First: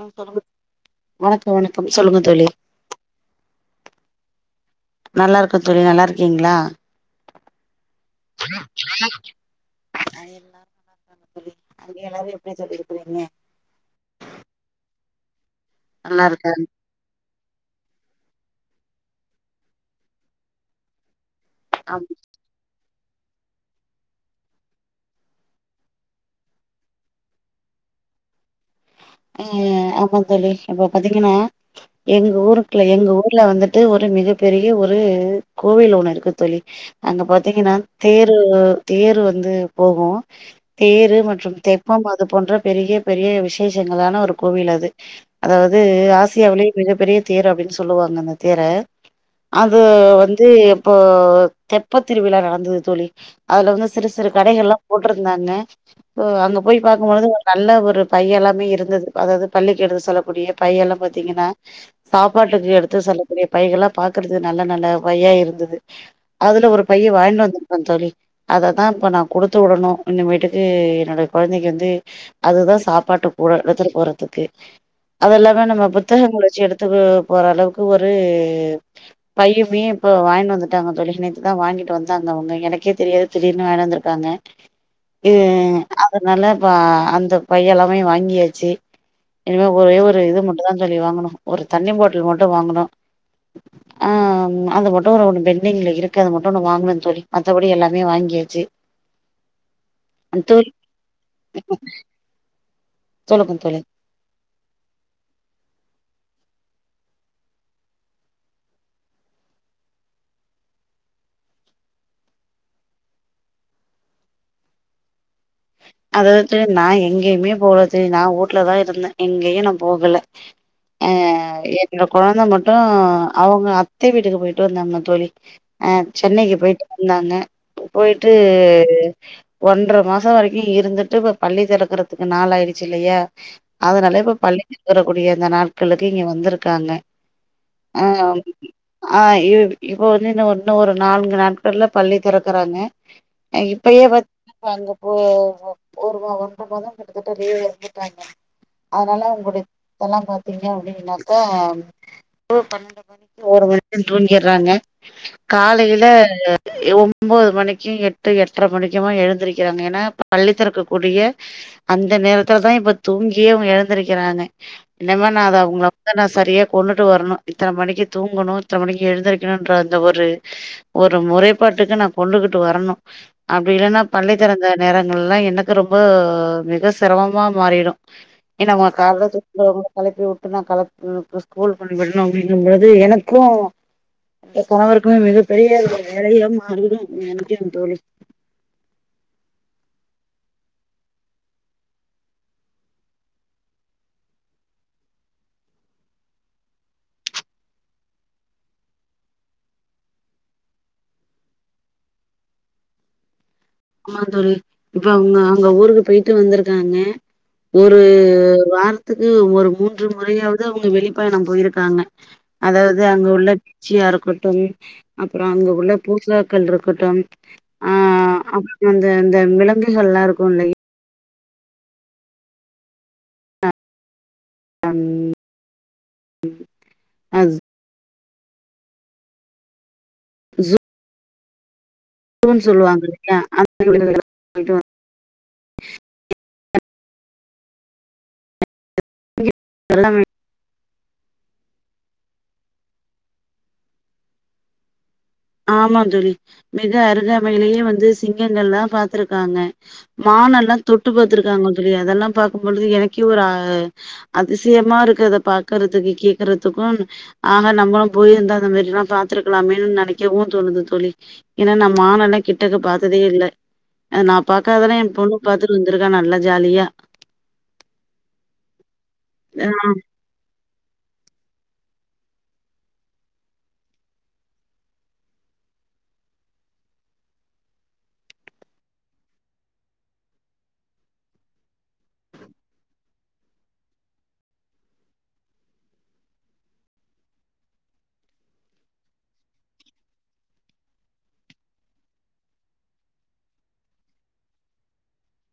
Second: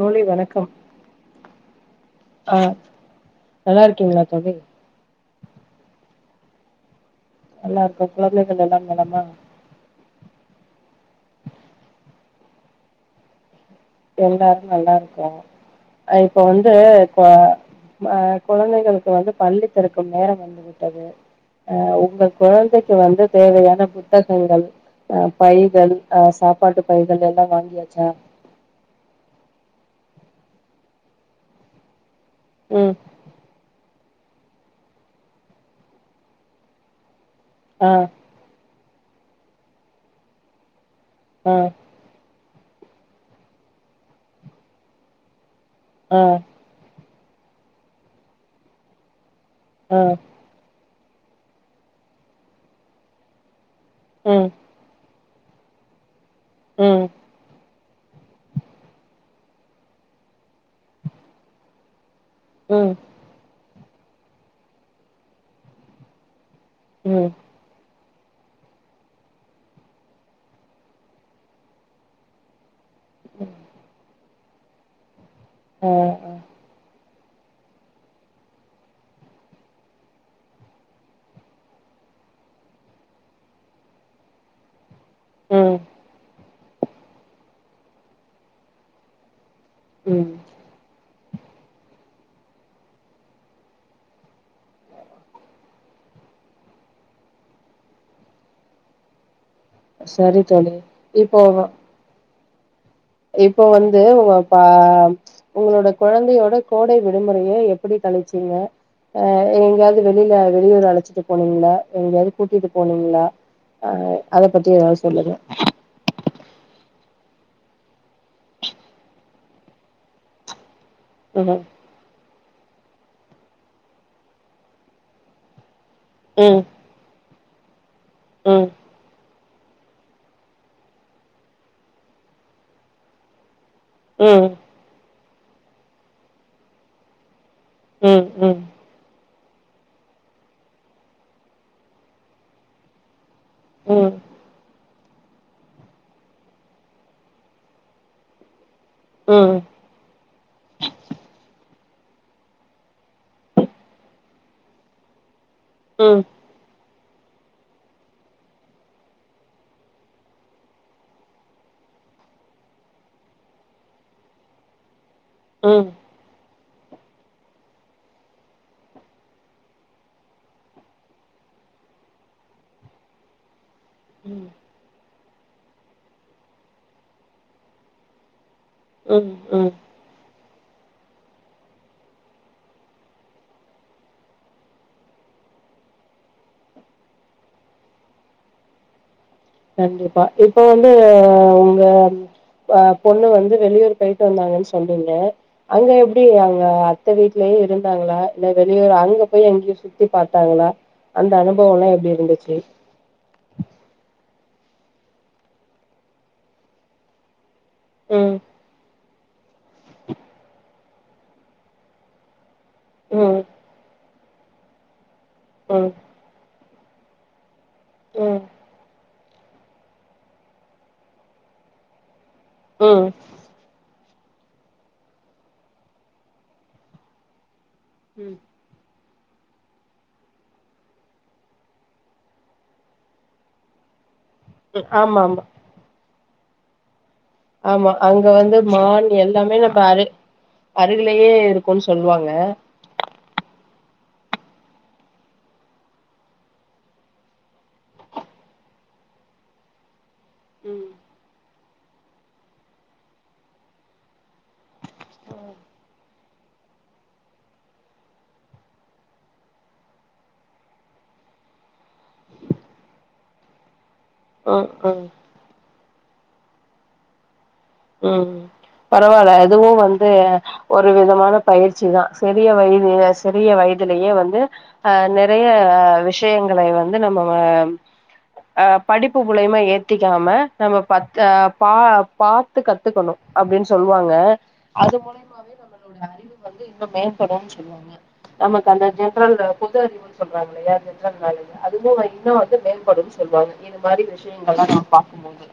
ஆ சொல்லுங்க வணக்கம் வணக்க வணக்கம் சொல்லுங்க தோழி அ நல்லாருக்கீங்களா தோழி நல்லாருக்கோ தோழி நல்லாருக்கீங்களா நல்லா இருக்கோ குழந்தைகள் எல்லா நலமா ஆ எல்லாரு நல்லாருகாங்க தோழி அங்க எல்லாரு எப்டி தோழி இருக்குறீங்க எல்லாரு நல்லாருக்கோ அ நல்லா இப்ப இருக்காங் வந்து இப்ப அ கொழந்தைகளுக்கு வந்து பள்ளி திறக்கும் நேரம் வந்து விட்டது அ ஆம் உங்கள் கொழந்தைக்கு வந்து தேவையான புத்தகங்கள் ஆ பைகள் ஆ சாப்பாட்டு பைகள் எல்லா வாங்கியாச்சா ம் ஆமா தோழி இப்ப பாத்தீங்கன்னா எங்க ஊர்ருக்குல ம் எங்க ஊர்ல வந்துட்டு ஒரு மிக பெரிய ஒரு கோவில் ஒண்ணு இருக்கு தோழி அங்க பாத்தீங்கன்னா ஆ தேர் அது தேரு வந்து போகு தேரு ஆ மற்றும் தெ ஆமா அது போன்ற பெரிய பெரிய விசேஷங்களான ஒரு கோவில் அது அதாவது ஆ ஆசியாவிலயே மிகப் பெரிய தேர் அப்டின் சொல்லுவாங்க அந்த தேர அது ஆ வந் து இப்போ தெப்ப திருவிழா நடந்தது தோழி அதுல வந்து சிறு சிறு ம் கடைகள்ளா போட்ருந்தாங்க இப்போ அங்க போய் ம் பாக்கும்பொழுது ஒரு நல்ல ஒரு பையல்லா மே இருந்தது அதாவது பள்ளிக்கு எடுத்து சொல்லக்கூடிய பையெல்லா பாத்தீங்கன்னா சாப்பாட்டுக்கு ம் எடுத்து செல்ல கூடிய பைகளா பாக்குறது நல்ல நல்ல பையா இருந்தது அதுல ஒரு பைய ம் வாய்ன்ட்டு வந் அ தோழி அததா இப்ப நா குடுத்து விடணு இனிமேட்டுக்கு என்னோட கொழந்தைக்கு வந்து அதுதா சாப்பாட்டு கூட எடுத்துட்டு போறதுக்கு அது இல்லாம நம்ம ஆ ஆ புத்தகங்களு வச்சு எடுத்துட்டு போற அளவுக்கு ஒரு பையுமே இப்போ வாங்கிட்டு வந்துட்டாங்க தோழி நேத்து தா வாங்கிட்டு வந்தாங்க அவுங்க எனக்கே தெரியாது திடீர்னு வாங்கிட்டு வந்துருக்காங்க ம் அதனால இப்ப அந்த பையெல்லாமே வாங்கியாச்சு இனிமே ஒரே ஒரு ம் இது மட்டுந்தா தோழி வாங்கணு ஒரு தண்ணி பாட்டுல் மட்டு வாங்கணு [inaudible] ஆன் அது மட்டு ஒரு ஒன்னு பெண்டிங்ல இருக்கு அது மட்டு ஒன்னு வாங்கணும்ன்னு தோழி மத்தபடி எல்லாமே வாங்கியாச்சு சரி தோழி இப்போ உங்க சொல்லுங்க இப்போ தோழி வந் து உங்க க உங்களோட கொழந்தையோட கோடை விடுமுறைய எப்பிடி கழிச்சீங்க அ எங்கயாது வெளில வெளியூர் அழச்சிட்டு போனீங்களா எங்கயாவது கூட்டிட்டு போனீங்களா ஆ அத பத்தி எதாது சொல்லுங்க அதேது நா எங்கேயுமே போகல தோழி நா வூட்ல தா இருந்த எங்கயு நா போகல [inaudible] அ ம் எப் எங்க கொழந்த மட்டு அவங்க அத்த வீட்டுக்கு போயிட்டு வந்தாங்க தோழி அ சென்னைக்கு ம் போயிட்டு வந்தாங்க போ போயிட்டு ம் ஒன்ற மாசோ வரைக் கி இருந்துட்டு இப்ப பள்ளி தெறக்கிறதுக்கு நாள் ஆயிருச்சு இல்லையா அதனால இப்ப ம் பள்ளி ளி தெறக்கூடிய இந்த நாட்களுக்கு இங்க வந்திருக்காங்க ம் ஆம் ம் ஆ இ இப்ப வந்து இன்னு இன்னு ஒரு நான்கு நாட்கள்ல பள்ளி திறக்குறாங்க அ ம் இப்பயே ம் பாத் இப்ப அங்க போ றாங்க ஒருமா ஒன்ற மாதோ கிட்டத்தட்ட லீவ்ல இருந்துட்டாங்க அதுனால அவங்களுடை தெல்லா பாத்தீங்க அப்டின்னாக்க இப்போ பனண்டு மணிக்கு ஒரு மணி தூங்கிர்றாங்க காலையில ம் ஒம்போது மணிக்கு எட்டு எட்ர மணிக்கெலா எழுந்திருக்கிறாங்க ஏன்னா பள்ளித்திறக்க கூடிய அந்த நேரத்துலதா இப்ப தூங்கியே அவங்க எழுந்திருக்கிறாங்க இந்த மாரி நாதா ம் அவுங்கள தனா சரியா கொண்டுட்டு வரணு இத்தன மணிக்கு தூங்கணு இத்தன மணிக்கு எழுந்திருக்கணுன்ற அந்த ஒரு ஒரு முறைப்பாட்டுக்கு நா கொண்டுகிட்டு வரணு அப்டி இல்லன்னா பள்ளி தெறந்த நேரங்கள்ல்லா எனக்கு ரொம்ப மிக சிரமமா மாறிரு க்கு நம்ம ம் கால்ல ம் தூக்க ம் வருது களப்பி விட்டு நா களப்பின எனக்கு ஸ்கூல் பண்ணி விட்ணு அப்டிங்கும்போது எனக்கூ ஏ கணவருக்குமே மிகப்பெரிய ஒரு வேலையா மாறிடு நெனைக்கே தோழி கண்டிப்பா இப்ப வந்து உங்க அ பொண்ணு வந்து வெளியூர் போயிட்டு வந்தாங்கன் சொன்னீங்க அங்க எப்டி அங்க அத்த வீட்லயே இருந்தாங்களா இல்ல வெளியூர் அங்க போய் அங்கயு சு த்தி பாத்தாங்களா அந்த அனுபவ எல்லா எப்டி இருந்துச்சு ஆமா தோழி இப்ப அவங்க அங்க ஊருக்கு போயிட்டு வந்துருக்காங்க ஒரு ம், வாரத்துக்கு ஒரு மூன்று முறையாவது அவங்க வெளிப்பயணம் போயிருக்காங்க அதாவது அங்க ம், உள்ள பிச்சியா இருக்கட்டும் அப்புறோ அங்க ம், உள்ள பூசா ங்கன் இருக்கட்டும் அ ம், அப் புந்த அந்த விலங்குகள் எல்லா இருக்கோ இல்லை ம் அம் ம் அஸ் ம் ஸோ ன் சொல்லுவாங்க இல்லையா [inaudible] உ ஆமாமா ஆமா அங்க வந்து மான் எல்லாமே அங்க பாரு அருகிலேயே இருக்குன்னு சொல்லுவாங்க ஆமா தோழி மிக அருகாமையிலேயே வந்து சிங்கங்கள்ல்லா பாத்துருக்காங்க மானல்லா ம், தொட்டு பாத்துருக்காங்க தோழி அதெல்லா பாக்கும்பொழுது எனக்கே ஒரு ஆ அதிசயமா இருக்கு அத பாக்கறதுக்கு கேக்குறதுக்குன் ஆக நம்பளு போயிருந்த அந்த மாரிலா பாத்துருக்கலாமேன்னு நெனைக் கவு தோணுது தோழி ஏன்னா நா மானல்லா கிட்டக்க பாத்ததே இல்ல நா ம், பாக்காதெல்லா ம். என் பொண்ணு பாத்துட்டு வந்திருக்கா நல்ல ஜாலியா ம் பரவாயில்ல ஆ அதுவு வந்து ஒரு விதமான பயிற்சி தா சிறிய வயது சிறிய வயதுலேயே வந்து அ நிறைய விஷயங்களை வந்து நம்ப வம் அ படிப்பு புலமை ஏத்திக்காம நம்ம பத்து ஆ பா பாத் த்து கத்துக்கணு அப்டின்னு சொல்லுவாங்க அது மூலியமாவே இது நம்மளுடைய அறிவு வந்து இன்னு மேம்படும்னு சொல்லுவாங்க நமக்கு அந்த ஜென்ரல்லு பொது அறிவு ம் சொல்றாங்களாயா [unintelligible] அதுவு இன்னு வந்து மேம்படும் சொல்லுவாங்க இந்த மாரி விஷி ம் இதெல்லா நா பாக்கும்போது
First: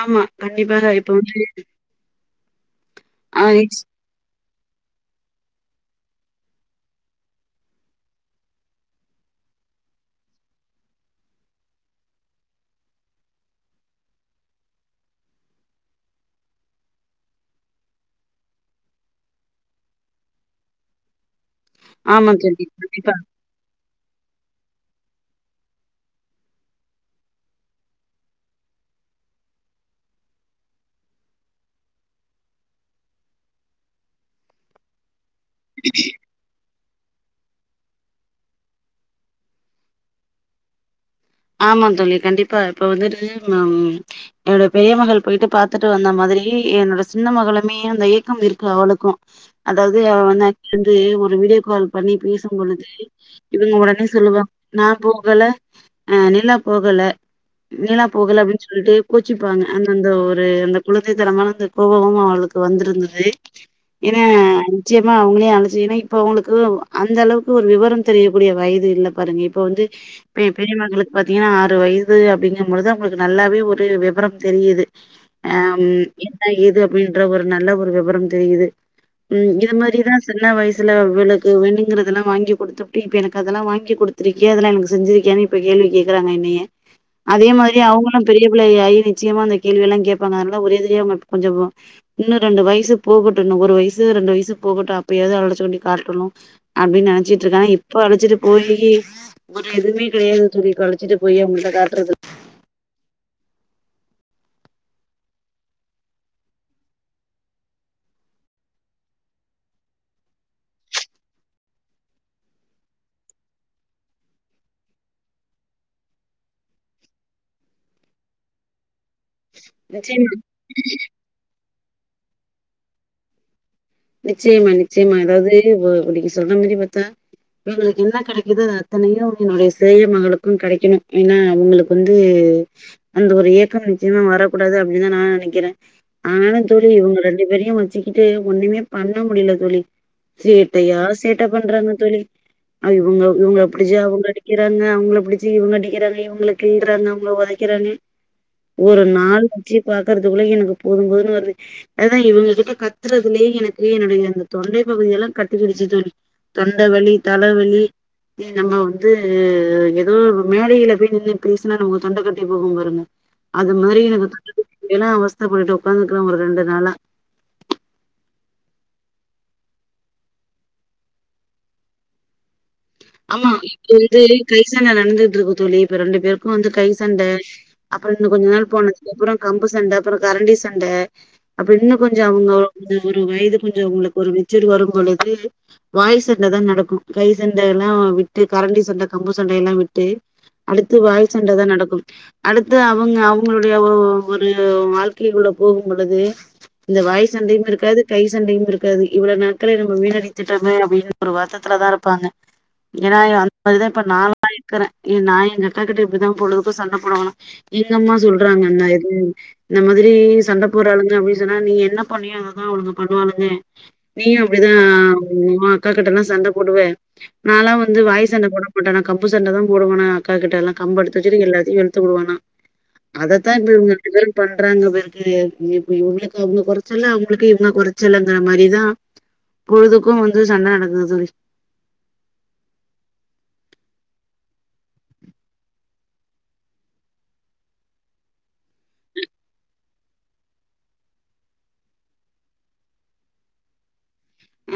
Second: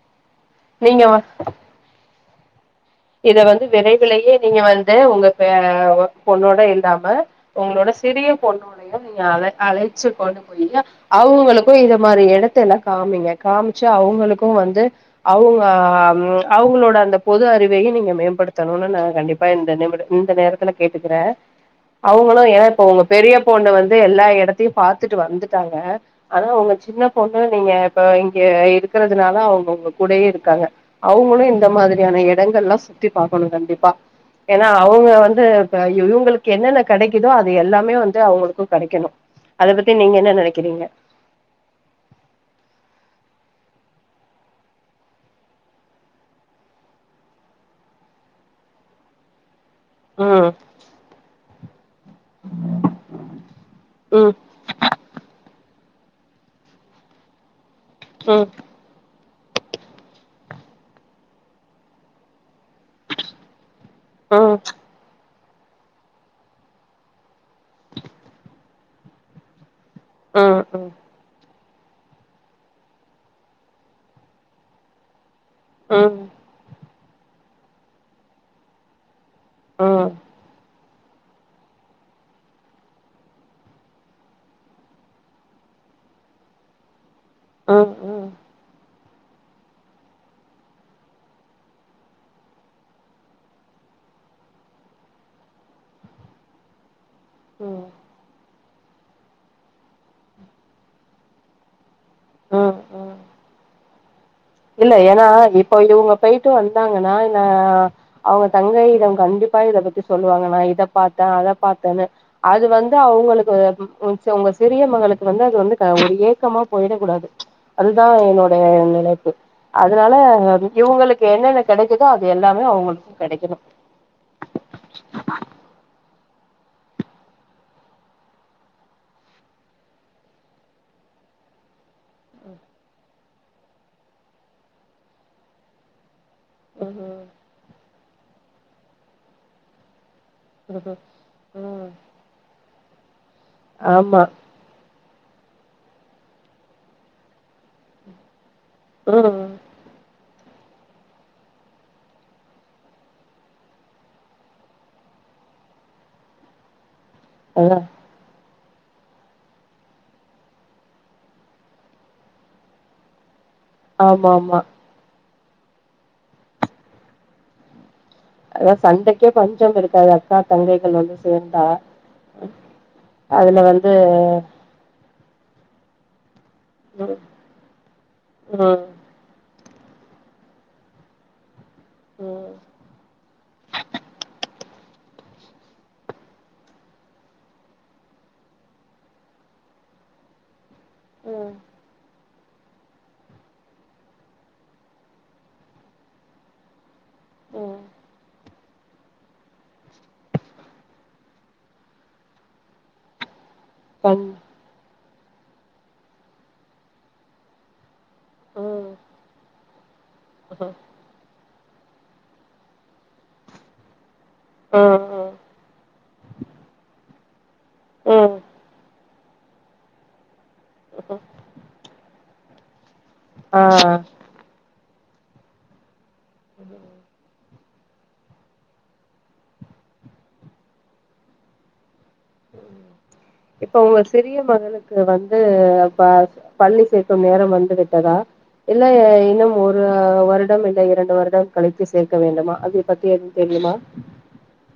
ஆமா கண்டிப்பாதா நீங்க இப்ப வந்து இத ஆ வந்து எக்ஸ் வெரைட் புள்ளைங்க நீங்க வந்து உங்க பெ பொண்ணோட இல்லாம உங்களோட சிறிய பொண்ணோட [unintelligible] நீங்க அழ அழைச்சு கொண்டு போய்யா அவங்கவளுக்கு இத மாரி இடத்த எல்லா காமிங்க காமிச்சு அவங்களுக்கு வந்து அவங்க ம் அவங்களோட அந்த பொது அறிவு இதையு நீங்க மேம்படுத்தணும்னு நா கண்டிப்பா இந்த நிமிடம் இந்த நேரத்துல கேட்டுக்கிறே ஆமா அவங்களு ஏன்னா தோழி இப்ப உங்க கண்டிப்பா பெரிய பொண்ணு வந்து எல்லா எடத்தையு பாத்துட்டு வந்துட்டாங்க ஆனா உங்க சின்ன பொண்ணு நீங்க இப்ப இங்க இருக்கிறதுனால அவங்க உங்க கூடயே இருக்காங்க அவங்களு இந்த மாதிரியான என் இடங்கள்லா சுத்தி பாக்கணு கண்டிப்பா ஏனா அவங்க வந்து இப்ப இவ் இவங்களுக் கென்னென்ன கெடைக்குதோ அது எல்லாமே வந்து அவங்களுக்கு கெடைக்கணு அத பத்தி நீங்க என்ன நெனைக்கிறீங்க ஆமா தோழி கண்டிப்பா இப்ப வந்துட்டு அம் என்னோட பெரிய மகள் போயிட்டு பாத்துட்டு வந்த மாதிரி என்னோட சின்ன மகளுமே அந்த ஏக்கம் இருக்கு அவளுக்கு அதாவது அவ [inaudible] ம் வந்து ஒரு வீடியோ கால் பண்ணி பேசும் பொழுது இவங்க ஒடனே ம் சொல்லுவாங் நா போகல ஆ நில்லா போகல நில்லா போகல ம் அப்படின்னு சொல்லிட்டு கோச்சிப்பாங்க அந்தந்த ஒரு அந்த குழந்தை தனமான அந்த கோபமு அவளுக்கு வந்திருந்தது இவ ம் [unintelligible] நிச்சயமா அவுங்ளையே அழைச்சிகினு இப்ப உங்களுக்கு அந்த அளவுக்கு ஒரு விவரம் தெரியக்கூடிய வயது இல்ல பாருங்க இப்ப வந்து ஆ அ பதினாறு வயது அப்படிங்கும்பொழுது அவங்களுக்கு நல்லாவே ஒரு விபரம் தெரியுது ஆம் ம் ம் என்ன ஏது அப்படின்ற ஒரு நல்ல ஒரு விவரம் தெரியுது ம் எ ம் மாரிதா சின்ன வைஸ் இதுல அவளுக்கு வேணுங்கிறதெல்லா வாங்கி குடுத்துபுட்டு இப்ப எனக்கு அதெல்லா வாங்கி குடுத்திருக்கியே அதெல்லா எனக்கு செஞ்சிருக்கியானு இப்ப கேள்வி கேக்குறாங்க என்னைய அதே மாரி அவங்களு ம் பெரியப் புள்ளை ஆயி நிச்சயமா அந்த கேள்வியெல்லா கேப்பாங்க அதனால ஒரேதிரியா மட் கொஞ்சமா இன்னு ரெண்டு வயசு போகட்டுன்னு ஒரு வயசு ரெண்டு வயசு போகட்டு அப்பயாவது அவள்ட சொல்லி காட்டணு அப்டி நெனச்சிட் ட்ருக்கே ம் இப்ப அழைச்சிட்டு போயி ஒரு எதுவுமே கிடையாது சொல்லிட்டு அழைச்சிட்டு போயி அவங்கள்ட காட்றது ஆ இல்ல ஏனா இப்ப இவுங்க பேயிட்டு வந்தாங்கனா நா அவுங்க தங்கை இத கண்டிப்பா இத பத்தி சொல்லுவாங்க நா இத பாத்த அத பாத்தனு அது வந்து அவுங்களுக்கு ஒன்ஸ் அவுங்க சிறிய மகளுக்கு வந்து அது வந்து க ஒரு ஏக்கமா போயிடக் கூடாது அதுதா என்னோடைய நெனைப்பு அதனால நிச்சயமா இவங்களுக் கு என்னென்ன கெடைக்குதோ அது எல்லாமே அவங்களுக் கெடைக்கணு நிச்சயமா நிச்சயமா அதாவது ஓ நீங்க சொல்ற மாரி பாத்தா எங்களுகு என்ன கெடைக்குது அத்தனையு என்னுடைய பெரிய மகளுக்கு கெடைகணு ஏனா அவுங்களுக் வந்து அந்த ஒரு ஏக்கம் நிச்சயமா வரகூடாது அப்டினுதா நா நெனக்கிறே ஆனாலு தோழி இவங்க ரெண்டு பேரையு வச்சிகிட்டு ஒண்ணுமே பண்ண முடியல தோழி சேட்டையா சேட்ட பண்றாங்க தோழி் அவுங்க இவுங்க அப்டி செய்ய ஆமா அவுங்க இருங்க அவங்கல புடிச்சி இவங்க அடிக்கிறாங்க இவங்கல கீல்றாங்க அவங்க உதைக்கிறாங்க ஒரு ம் நாலு [unintelligible] பாக்கறதுகுள்ளே எனக்கு போது போதுன்னு வருது அதா இவுங்க கிட்ட கத்துறதுலயே எனக் என்னுடைய அந்த தொண்டை பகுதி எல்லா கட்டிகிடுச்சி தோழி தொண்டவலி அதா தலவலி நம்ம வந்து எதோ மேடையில போய் நின்னு போசன நமக் தொண்ட கட்டி போகு பாருங்க அது மாரி எனக்கு ஆமா தொண்ட ஆமா கட்டிடு எனா அவஸ்த பட்டு உக்காந்துக்கிற ஒரு ரெண்டு நாளா அதா சண்டைகே பஞ்சம் இருக்காது அக்கா தங்கைகள் வந்து சேர்ந்தா ஆமா இது வந்து கை சண்ட நடந்துட் இருக்கு தோழி இப்ப ரெண்டு பேருக்கு வந்து கை ம் சண்ட அப்புற இன்னு கொஞ்ச நாள் ம் போன அப்புறோ கம்பு சண்ட அப்புறோ கரண்டி சண்ட அப்ப இன்னு கொஞ்சோ ம் அவுங்க [inaudible] ஒரு வயது கொஞ்சோ அவுங்களுக் ஒரு வித் சிடு வரும் தோழி இதே வாய் சண்ட தா நடக்கு கை சண்டை எல்லா விட்டு கரண்டி சண்ட கம்பு சண்டை எல்லா விட்டு அடுத்து வாய் ம் சண்ட தா நடக்கு அடுத்து அவங்க அவங்களுடைய ஓ ஒரு வாழ்க்கைகுள்ள போகும் பொழுது இந்த வாய் ம் சண்டையுமிருக்காது கை சண்டையுமிருக் க்கது இவ்ள நேரத்துல நம்ம வீணடித்திட்டமே அப்டின் ஒரு வருத்தத்துல தா இருப்பாங்க ஏனா இவே அந் மாரிதா இப்ப கண் நாலா க்குறே எ நா எங்கக்கா கிட்ட இப்டிதா பொழுதுக்கு சண்ட போடுவனா எங்கம்மா சொல் ல்றாங்க அந்த ம் மாரின் இந்த மாதிரி சண்ட ம்ஹ்ம். போறாளுங்க அப்டி ஞ்சனா நீ என்ன பண்ணியோ அதுதா அவுளுங்க பண்ணுவாளுங்க நீயு அப்டிதா ம் ம் ஓ அக்காகிட்டலா சண்ட போடுவ நாலா வந்து வாய் ம் சண்ட போட மாட்டனா கம்பு சண்ட தான் போடுவனா அக்காகிட்டலா கம்ப எடுத்து ம்ஹ்ம். வச்சுட்டு எல்லாத்தையு வெளுத் துபுடுவனா அதத்தா ஆ இப்ப இவுங்க ரெண்டு பேரு பண்றாங்க பெருக்கு [unintelligible] இவுங்க கொறச்சல்லா அவுங் ங்குளுக்கு இவுங்க கொறச்சல்லங்குற மாரிதா பொழுதுக்கு வந்து சண்ட நடக்குது தோழி ம் இப்ப ஒங்க சிறிய மகளுக்கு வந்து பா பள்ளி சேக்கும் நேரம் வந்து விட்டதா இல்ல ஏ இன்னும் ஒரு வருடம் இல்ல இரண்டு வருடம் கழித்து சேர்க்க வேண்டுமா அதை பத்தி எதும் தெரியுமா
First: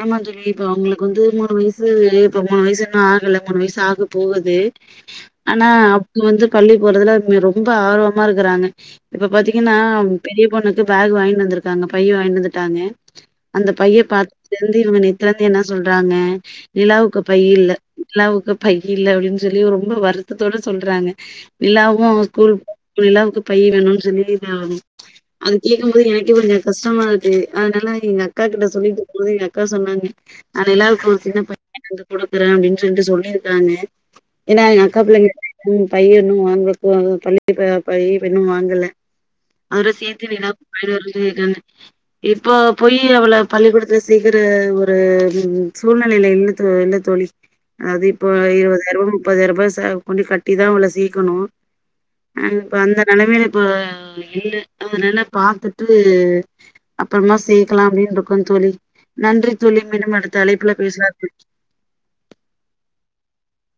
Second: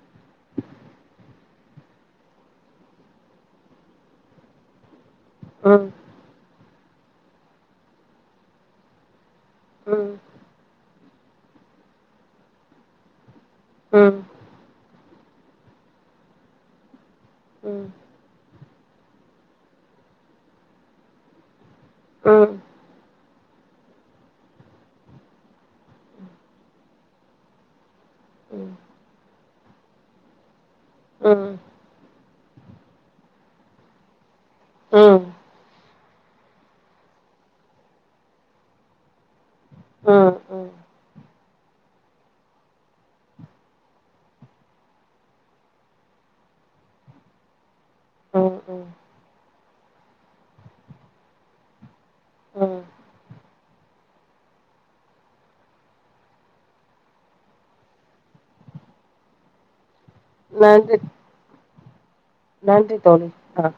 ஆமாந்தோழி இப்ப அவுங்குளுக்கு வந்து மூணு வய்சு இப்ப மூணு வய்சு இன்னு ஆகல மூணு வய்சு ஆக போகுது ஆனா ம் அவுங்க வந்து பள்ளி போறதுல இங் ரொம்ப ஆர்வமாருக்குறாங்க இப்ப பாத்தீங்கன்னா ம் அவுங் பெரிய பொண்ணுக்கு பேகு வாங்கி வந்துருக்காங்க பை வாங்கிட்டு வந்துட்டாங்க அந்த பைய ம் பாத்ததுலேந்து இவுங்க நேத்துலேந்து என்ன சொல்றாங்க நிலாவுக்கு பையில்ல ம் நிலாவுக்கு பையில்ல அப்டின் சொல்லி ரொம்ப வருத்தத்தோட சொல்றாங்க நிலாவு ஸ்கூல் ம் நிலாவுக்கு பையி வேணுன் சொல்லி [unintelligible] அது கேக்கும் போது எனக்கே கொஞ்சோ கஷ்டமாருக்கு அதுனால எங்க அக்கா கிட்ட ம் சொல்லிட்ருக்கும்போது எங்க அக்கா சொன்னாங்க நா நிலாவுக்கு ஒரு சின்ன ம் பை வாங்கிட் வந்து குடிக்குறே அப்டின் சொல்ட்டு சொல்லிருக்காங்க ஏனா எங்க ம் அக்கா ம் புள்ளங்க [inaudible] பை இன்னு வாங்க போனு பையி இப்ப பையி இன்னு வாங்கல அதோட சேத்து ம் நிலாக் அது ஒரு உதவி தான இப்போ போயி அவள பள்ளிக்கூடத்துல சே சேக்குற ஒரு ம் சூழ்நெலைல இல்ல தோ இல்ல தோழி அது இப்ப ம் ம் இருவதாயிருபா முப்பதாயிருபா ச கொண்டி கட்டிதா அவுள சேக்கணு அ இப்ப ம். அந்த நெலமைல இப்ப இல்ல அதுனால பாத்துட்டு அப்பறமா சேக்கலா அப்டின்ருக்கோ தோழி நன்றி தோழி மீண்டும் அடுத்த அழைப்புல நன்றி பேசலா நன்றி தோழி அ